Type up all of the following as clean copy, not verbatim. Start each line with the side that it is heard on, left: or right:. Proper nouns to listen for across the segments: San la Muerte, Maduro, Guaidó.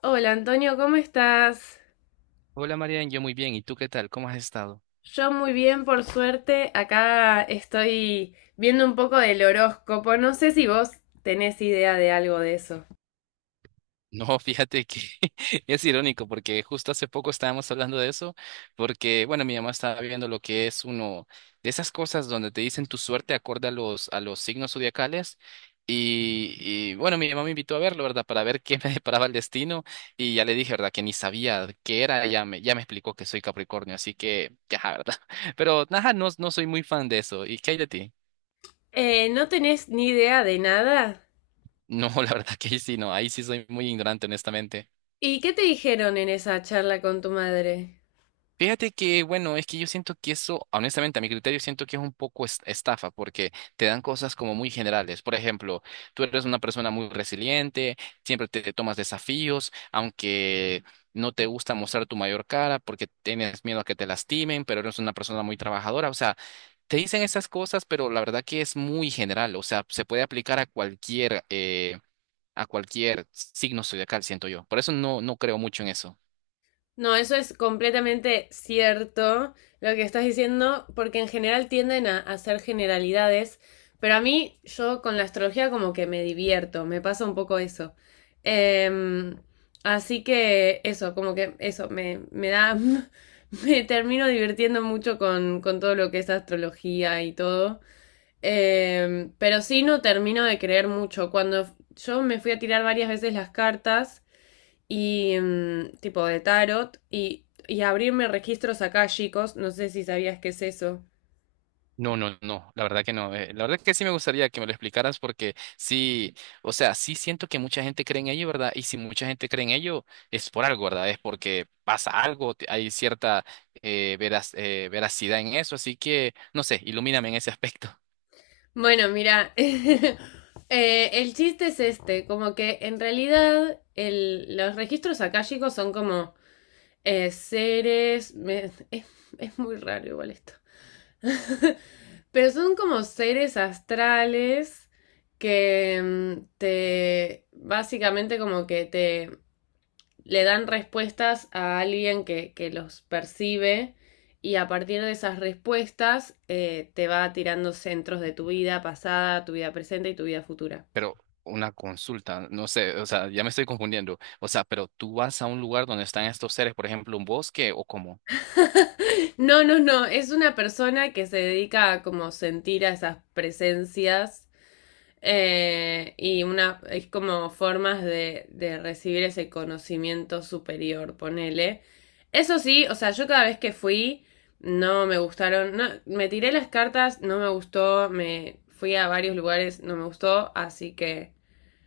left: Hola Antonio, ¿cómo estás?
right: Hola Marian, yo muy bien. ¿Y tú qué tal? ¿Cómo has estado?
left: Yo muy bien, por suerte. Acá estoy viendo un poco del horóscopo. No sé si vos tenés idea de algo de eso.
right: No, fíjate que es irónico porque justo hace poco estábamos hablando de eso, porque bueno, mi mamá estaba viendo lo que es uno de esas cosas donde te dicen tu suerte acorde a a los signos zodiacales. Y, bueno, mi mamá me invitó a verlo, ¿verdad? Para ver qué me deparaba el destino. Y ya le dije, ¿verdad? Que ni sabía qué era. Ya me explicó que soy Capricornio, así que, ya, ¿verdad? Pero nada, no, no soy muy fan de eso. ¿Y qué hay de ti?
left: ¿No tenés ni idea de nada?
right: No, la verdad que ahí sí, no, ahí sí soy muy ignorante, honestamente.
left: ¿Y qué te dijeron en esa charla con tu madre?
right: Fíjate que, bueno, es que yo siento que eso, honestamente, a mi criterio, siento que es un poco estafa, porque te dan cosas como muy generales. Por ejemplo, tú eres una persona muy resiliente, siempre te tomas desafíos, aunque no te gusta mostrar tu mayor cara porque tienes miedo a que te lastimen, pero eres una persona muy trabajadora. O sea, te dicen esas cosas, pero la verdad que es muy general. O sea, se puede aplicar a cualquier signo zodiacal, siento yo. Por eso no, no creo mucho en eso.
left: No, eso es completamente cierto lo que estás diciendo, porque en general tienden a hacer generalidades, pero a mí yo con la astrología como que me divierto, me pasa un poco eso. Em, Así que eso, como que eso, me da, me termino divirtiendo mucho con todo lo que es astrología y todo. Pero sí no termino de creer mucho. Cuando yo me fui a tirar varias veces las cartas, y tipo de tarot y abrirme registros acá, chicos. No sé si sabías qué es eso.
right: No, no, no, la verdad que no. La verdad que sí me gustaría que me lo explicaras porque sí, o sea, sí siento que mucha gente cree en ello, ¿verdad? Y si mucha gente cree en ello, es por algo, ¿verdad? Es porque pasa algo, hay cierta veracidad en eso, así que, no sé, ilumíname en ese aspecto.
left: Bueno, mira, el chiste es este, como que en realidad los registros acá, chicos, son como seres, es muy raro igual esto. Pero son como seres astrales que te, básicamente como que te le dan respuestas a alguien que los percibe y a partir de esas respuestas te va tirando centros de tu vida pasada, tu vida presente y tu vida futura.
right: Pero una consulta, no sé, o sea, ya me estoy confundiendo. O sea, pero tú vas a un lugar donde están estos seres, por ejemplo, un bosque o cómo.
left: No, es una persona que se dedica a como sentir a esas presencias. Y una, es como formas de recibir ese conocimiento superior, ponele. Eso sí, o sea, yo cada vez que fui, no me gustaron, no, me tiré las cartas, no me gustó, me fui a varios lugares, no me gustó, así que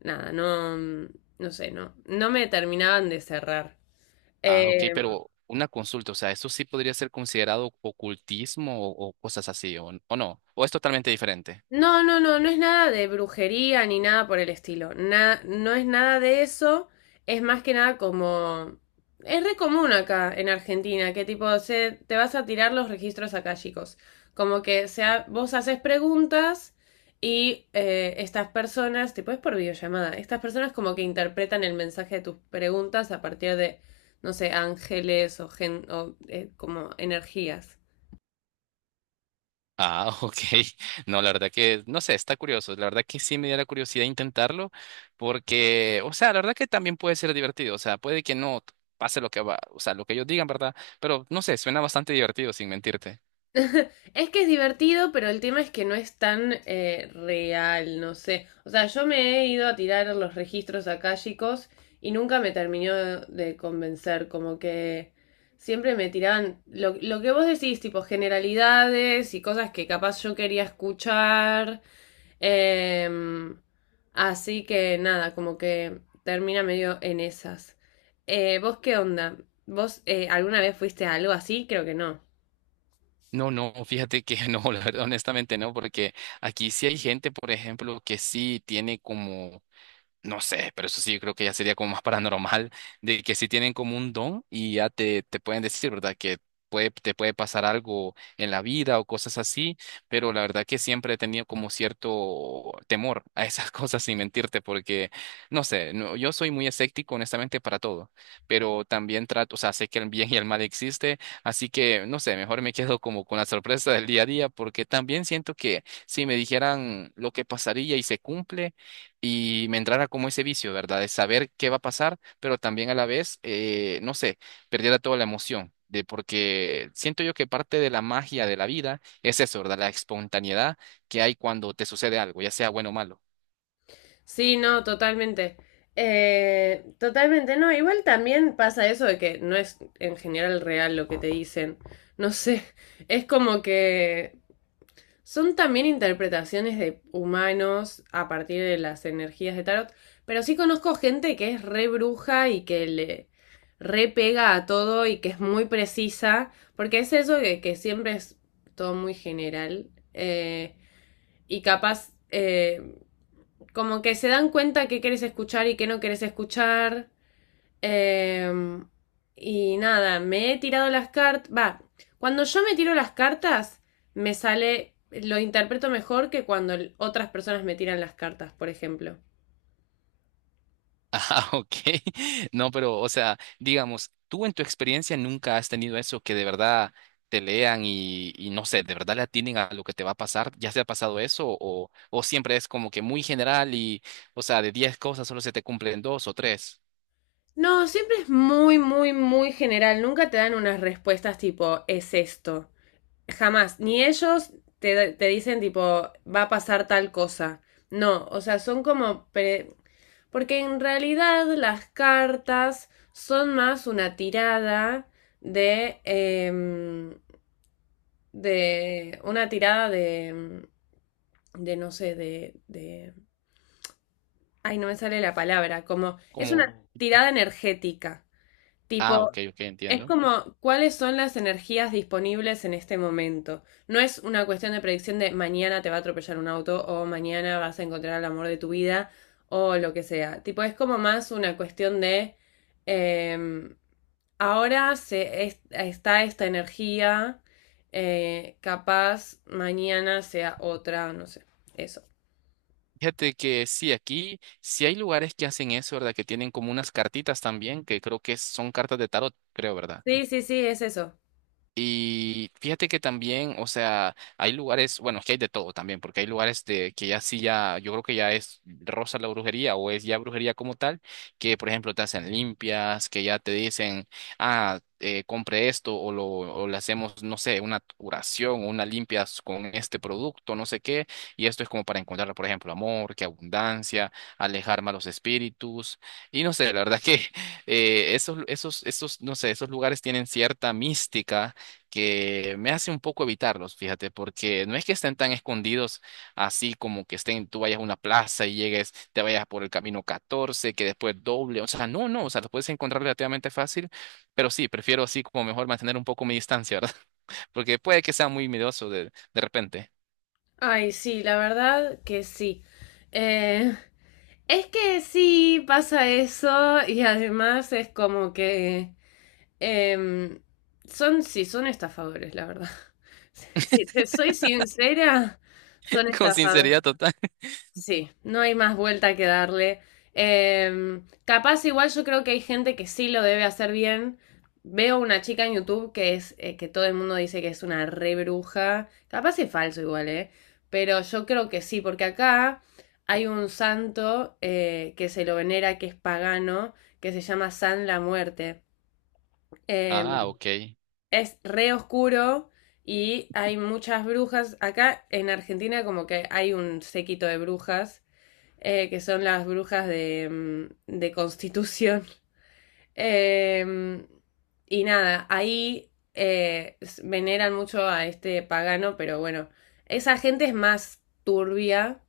left: nada, no, no sé, no, no me terminaban de cerrar.
right: Ah, ok,
left: Eh,
right: pero una consulta, o sea, ¿esto sí podría ser considerado ocultismo o cosas así, o no? ¿O es totalmente diferente?
left: no, no es nada de brujería ni nada por el estilo. No es nada de eso. Es más que nada como... Es re común acá en Argentina, que tipo, se, te vas a tirar los registros chicos? Como que sea, vos haces preguntas y estas personas, tipo es por videollamada, estas personas como que interpretan el mensaje de tus preguntas a partir de, no sé, ángeles o, gen, o como energías.
right: Ah, ok. No, la verdad que, no sé, está curioso. La verdad que sí me diera curiosidad intentarlo, porque, o sea, la verdad que también puede ser divertido, o sea, puede que no pase lo que va, o sea, lo que ellos digan, ¿verdad? Pero no sé, suena bastante divertido, sin mentirte.
left: Es que es divertido, pero el tema es que no es tan real, no sé. O sea, yo me he ido a tirar los registros akáshicos y nunca me terminó de convencer, como que siempre me tiraban lo que vos decís, tipo generalidades y cosas que capaz yo quería escuchar. em, Así que nada, como que termina medio en esas. ¿Vos qué onda? ¿Vos alguna vez fuiste a algo así? Creo que no.
right: No, no, fíjate que no, la verdad, honestamente no, porque aquí sí hay gente, por ejemplo, que sí tiene como. No sé, pero eso sí, yo creo que ya sería como más paranormal, de que si tienen como un don y ya te pueden decir, ¿verdad? Que puede, te puede pasar algo en la vida o cosas así, pero la verdad que siempre he tenido como cierto temor a esas cosas sin mentirte, porque, no sé, no, yo soy muy escéptico honestamente para todo, pero también trato, o sea, sé que el bien y el mal existe, así que, no sé, mejor me quedo como con la sorpresa del día a día, porque también siento que si me dijeran lo que pasaría y se cumple, y me entrara como ese vicio, ¿verdad? De saber qué va a pasar, pero también a la vez, no sé, perdiera toda la emoción. De porque siento yo que parte de la magia de la vida es eso, ¿verdad? La espontaneidad que hay cuando te sucede algo, ya sea bueno o malo.
left: Sí, no, totalmente. Totalmente, no. Igual también pasa eso de que no es en general real lo que te dicen. No sé, es como que son también interpretaciones de humanos a partir de las energías de tarot. Pero sí conozco gente que es re bruja y que le re pega a todo y que es muy precisa. Porque es eso que siempre es todo muy general. Y capaz como que se dan cuenta qué querés escuchar y qué no querés escuchar. eh, y nada, me he tirado las cartas. Va, cuando yo me tiro las cartas, me sale. Lo interpreto mejor que cuando otras personas me tiran las cartas, por ejemplo.
right: Ah, ok. No, pero, o sea, digamos, tú en tu experiencia nunca has tenido eso que de verdad te lean y no sé, de verdad le atinen a lo que te va a pasar. ¿Ya se ha pasado eso? O siempre es como que muy general y, o sea, de 10 cosas solo se te cumplen dos o tres.
left: No, siempre es muy, muy, muy general. Nunca te dan unas respuestas tipo, es esto. Jamás, ni ellos te dicen tipo, va a pasar tal cosa. No, o sea, son como... Porque en realidad las cartas son más una tirada de... de una tirada de no sé, de... Ay, no me sale la palabra, como... Es
right: Como,
left: una tirada energética. Tipo,
right: ah, ok, ok,
left: es
right: entiendo.
left: como cuáles son las energías disponibles en este momento. No es una cuestión de predicción de mañana te va a atropellar un auto o mañana vas a encontrar el amor de tu vida o lo que sea. Tipo, es como más una cuestión de em, ahora está esta energía, capaz mañana sea otra, no sé. Eso.
right: Fíjate que sí, aquí sí hay lugares que hacen eso, ¿verdad? Que tienen como unas cartitas también, que creo que son cartas de tarot, creo, ¿verdad?
left: Sí, sí, sí, es eso.
right: Y fíjate que también, o sea, hay lugares, bueno, es que hay de todo también, porque hay lugares de que ya sí ya, yo creo que ya es rosa la brujería o es ya brujería como tal, que por ejemplo te hacen limpias, que ya te dicen, ah, compre esto o lo o le hacemos, no sé, una curación o una limpia con este producto, no sé qué, y esto es como para encontrar, por ejemplo, amor, que abundancia, alejar malos espíritus, y no sé, la verdad que esos, no sé, esos lugares tienen cierta mística que me hace un poco evitarlos, fíjate, porque no es que estén tan escondidos así como que estén, tú vayas a una plaza y llegues, te vayas por el camino 14 que después doble, o sea, no, no, o sea, los puedes encontrar relativamente fácil, pero sí, prefiero así como mejor mantener un poco mi distancia, ¿verdad? Porque puede que sea muy miedoso de repente,
left: Ay, sí, la verdad que sí. Eh, es que sí pasa eso y además es como que em, sí, son estafadores, la verdad. Si te soy sincera, son
right: con
left: estafadores.
right: sinceridad total.
left: Sí, no hay más vuelta que darle. Capaz igual yo creo que hay gente que sí lo debe hacer bien. Veo una chica en YouTube que es que todo el mundo dice que es una re bruja. Capaz es falso igual, ¿eh? Pero yo creo que sí, porque acá hay un santo que se lo venera, que es pagano, que se llama San la Muerte.
right: Ah,
left: Em,
right: ok.
left: es re oscuro y hay muchas brujas. Acá en Argentina como que hay un séquito de brujas que son las brujas de, de Constitución. Eh, y nada, ahí veneran mucho a este pagano, pero bueno, esa gente es más turbia,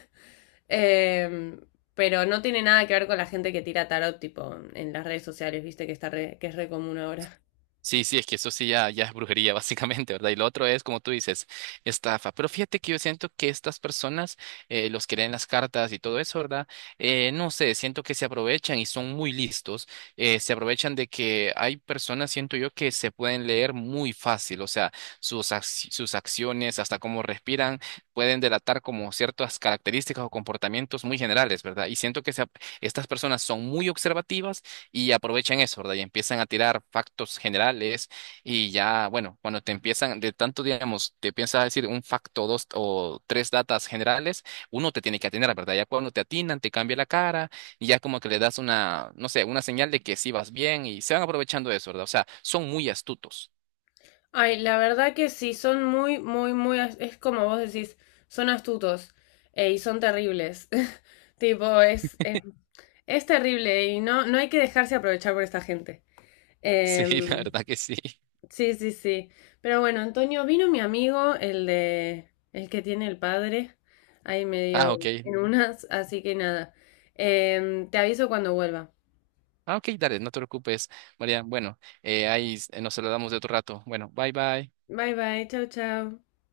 left: eh, pero no tiene nada que ver con la gente que tira tarot, tipo, en las redes sociales, viste, que, que es re común ahora.
right: Sí, sí, es que eso sí ya, ya es brujería, básicamente, ¿verdad? Y lo otro es, como tú dices, estafa. Pero fíjate que yo siento que estas personas, los que leen las cartas y todo eso, ¿verdad? No sé, siento que se aprovechan y son muy listos. Se aprovechan de que hay personas, siento yo, que se pueden leer muy fácil. O sea, sus acciones, hasta cómo respiran, pueden delatar como ciertas características o comportamientos muy generales, ¿verdad? Y siento que estas personas son muy observativas y aprovechan eso, ¿verdad? Y empiezan a tirar factos generales y ya, bueno, cuando te empiezan de tanto, digamos, te piensas decir un facto, dos o tres datas generales, uno te tiene que atinar, ¿verdad? Ya cuando te atinan, te cambia la cara y ya como que le das una, no sé, una señal de que sí vas bien y se van aprovechando de eso, ¿verdad? O sea, son muy astutos.
left: Ay, la verdad que sí, son muy, muy, muy, es como vos decís, son astutos y son terribles. Tipo, es terrible y no, no hay que dejarse aprovechar por esta gente.
right: Sí,
left: Em,
right: la verdad que sí.
left: sí, sí, sí. Pero bueno, Antonio, vino mi amigo, el de, el que tiene el padre, ahí
right: Ah,
left: medio
right: ok.
left: en unas, así que nada. Te aviso cuando vuelva.
right: Ah, ok, dale, no te preocupes, María. Bueno, ahí nos saludamos de otro rato. Bueno, bye bye.
left: Bye, bye, chao, chao.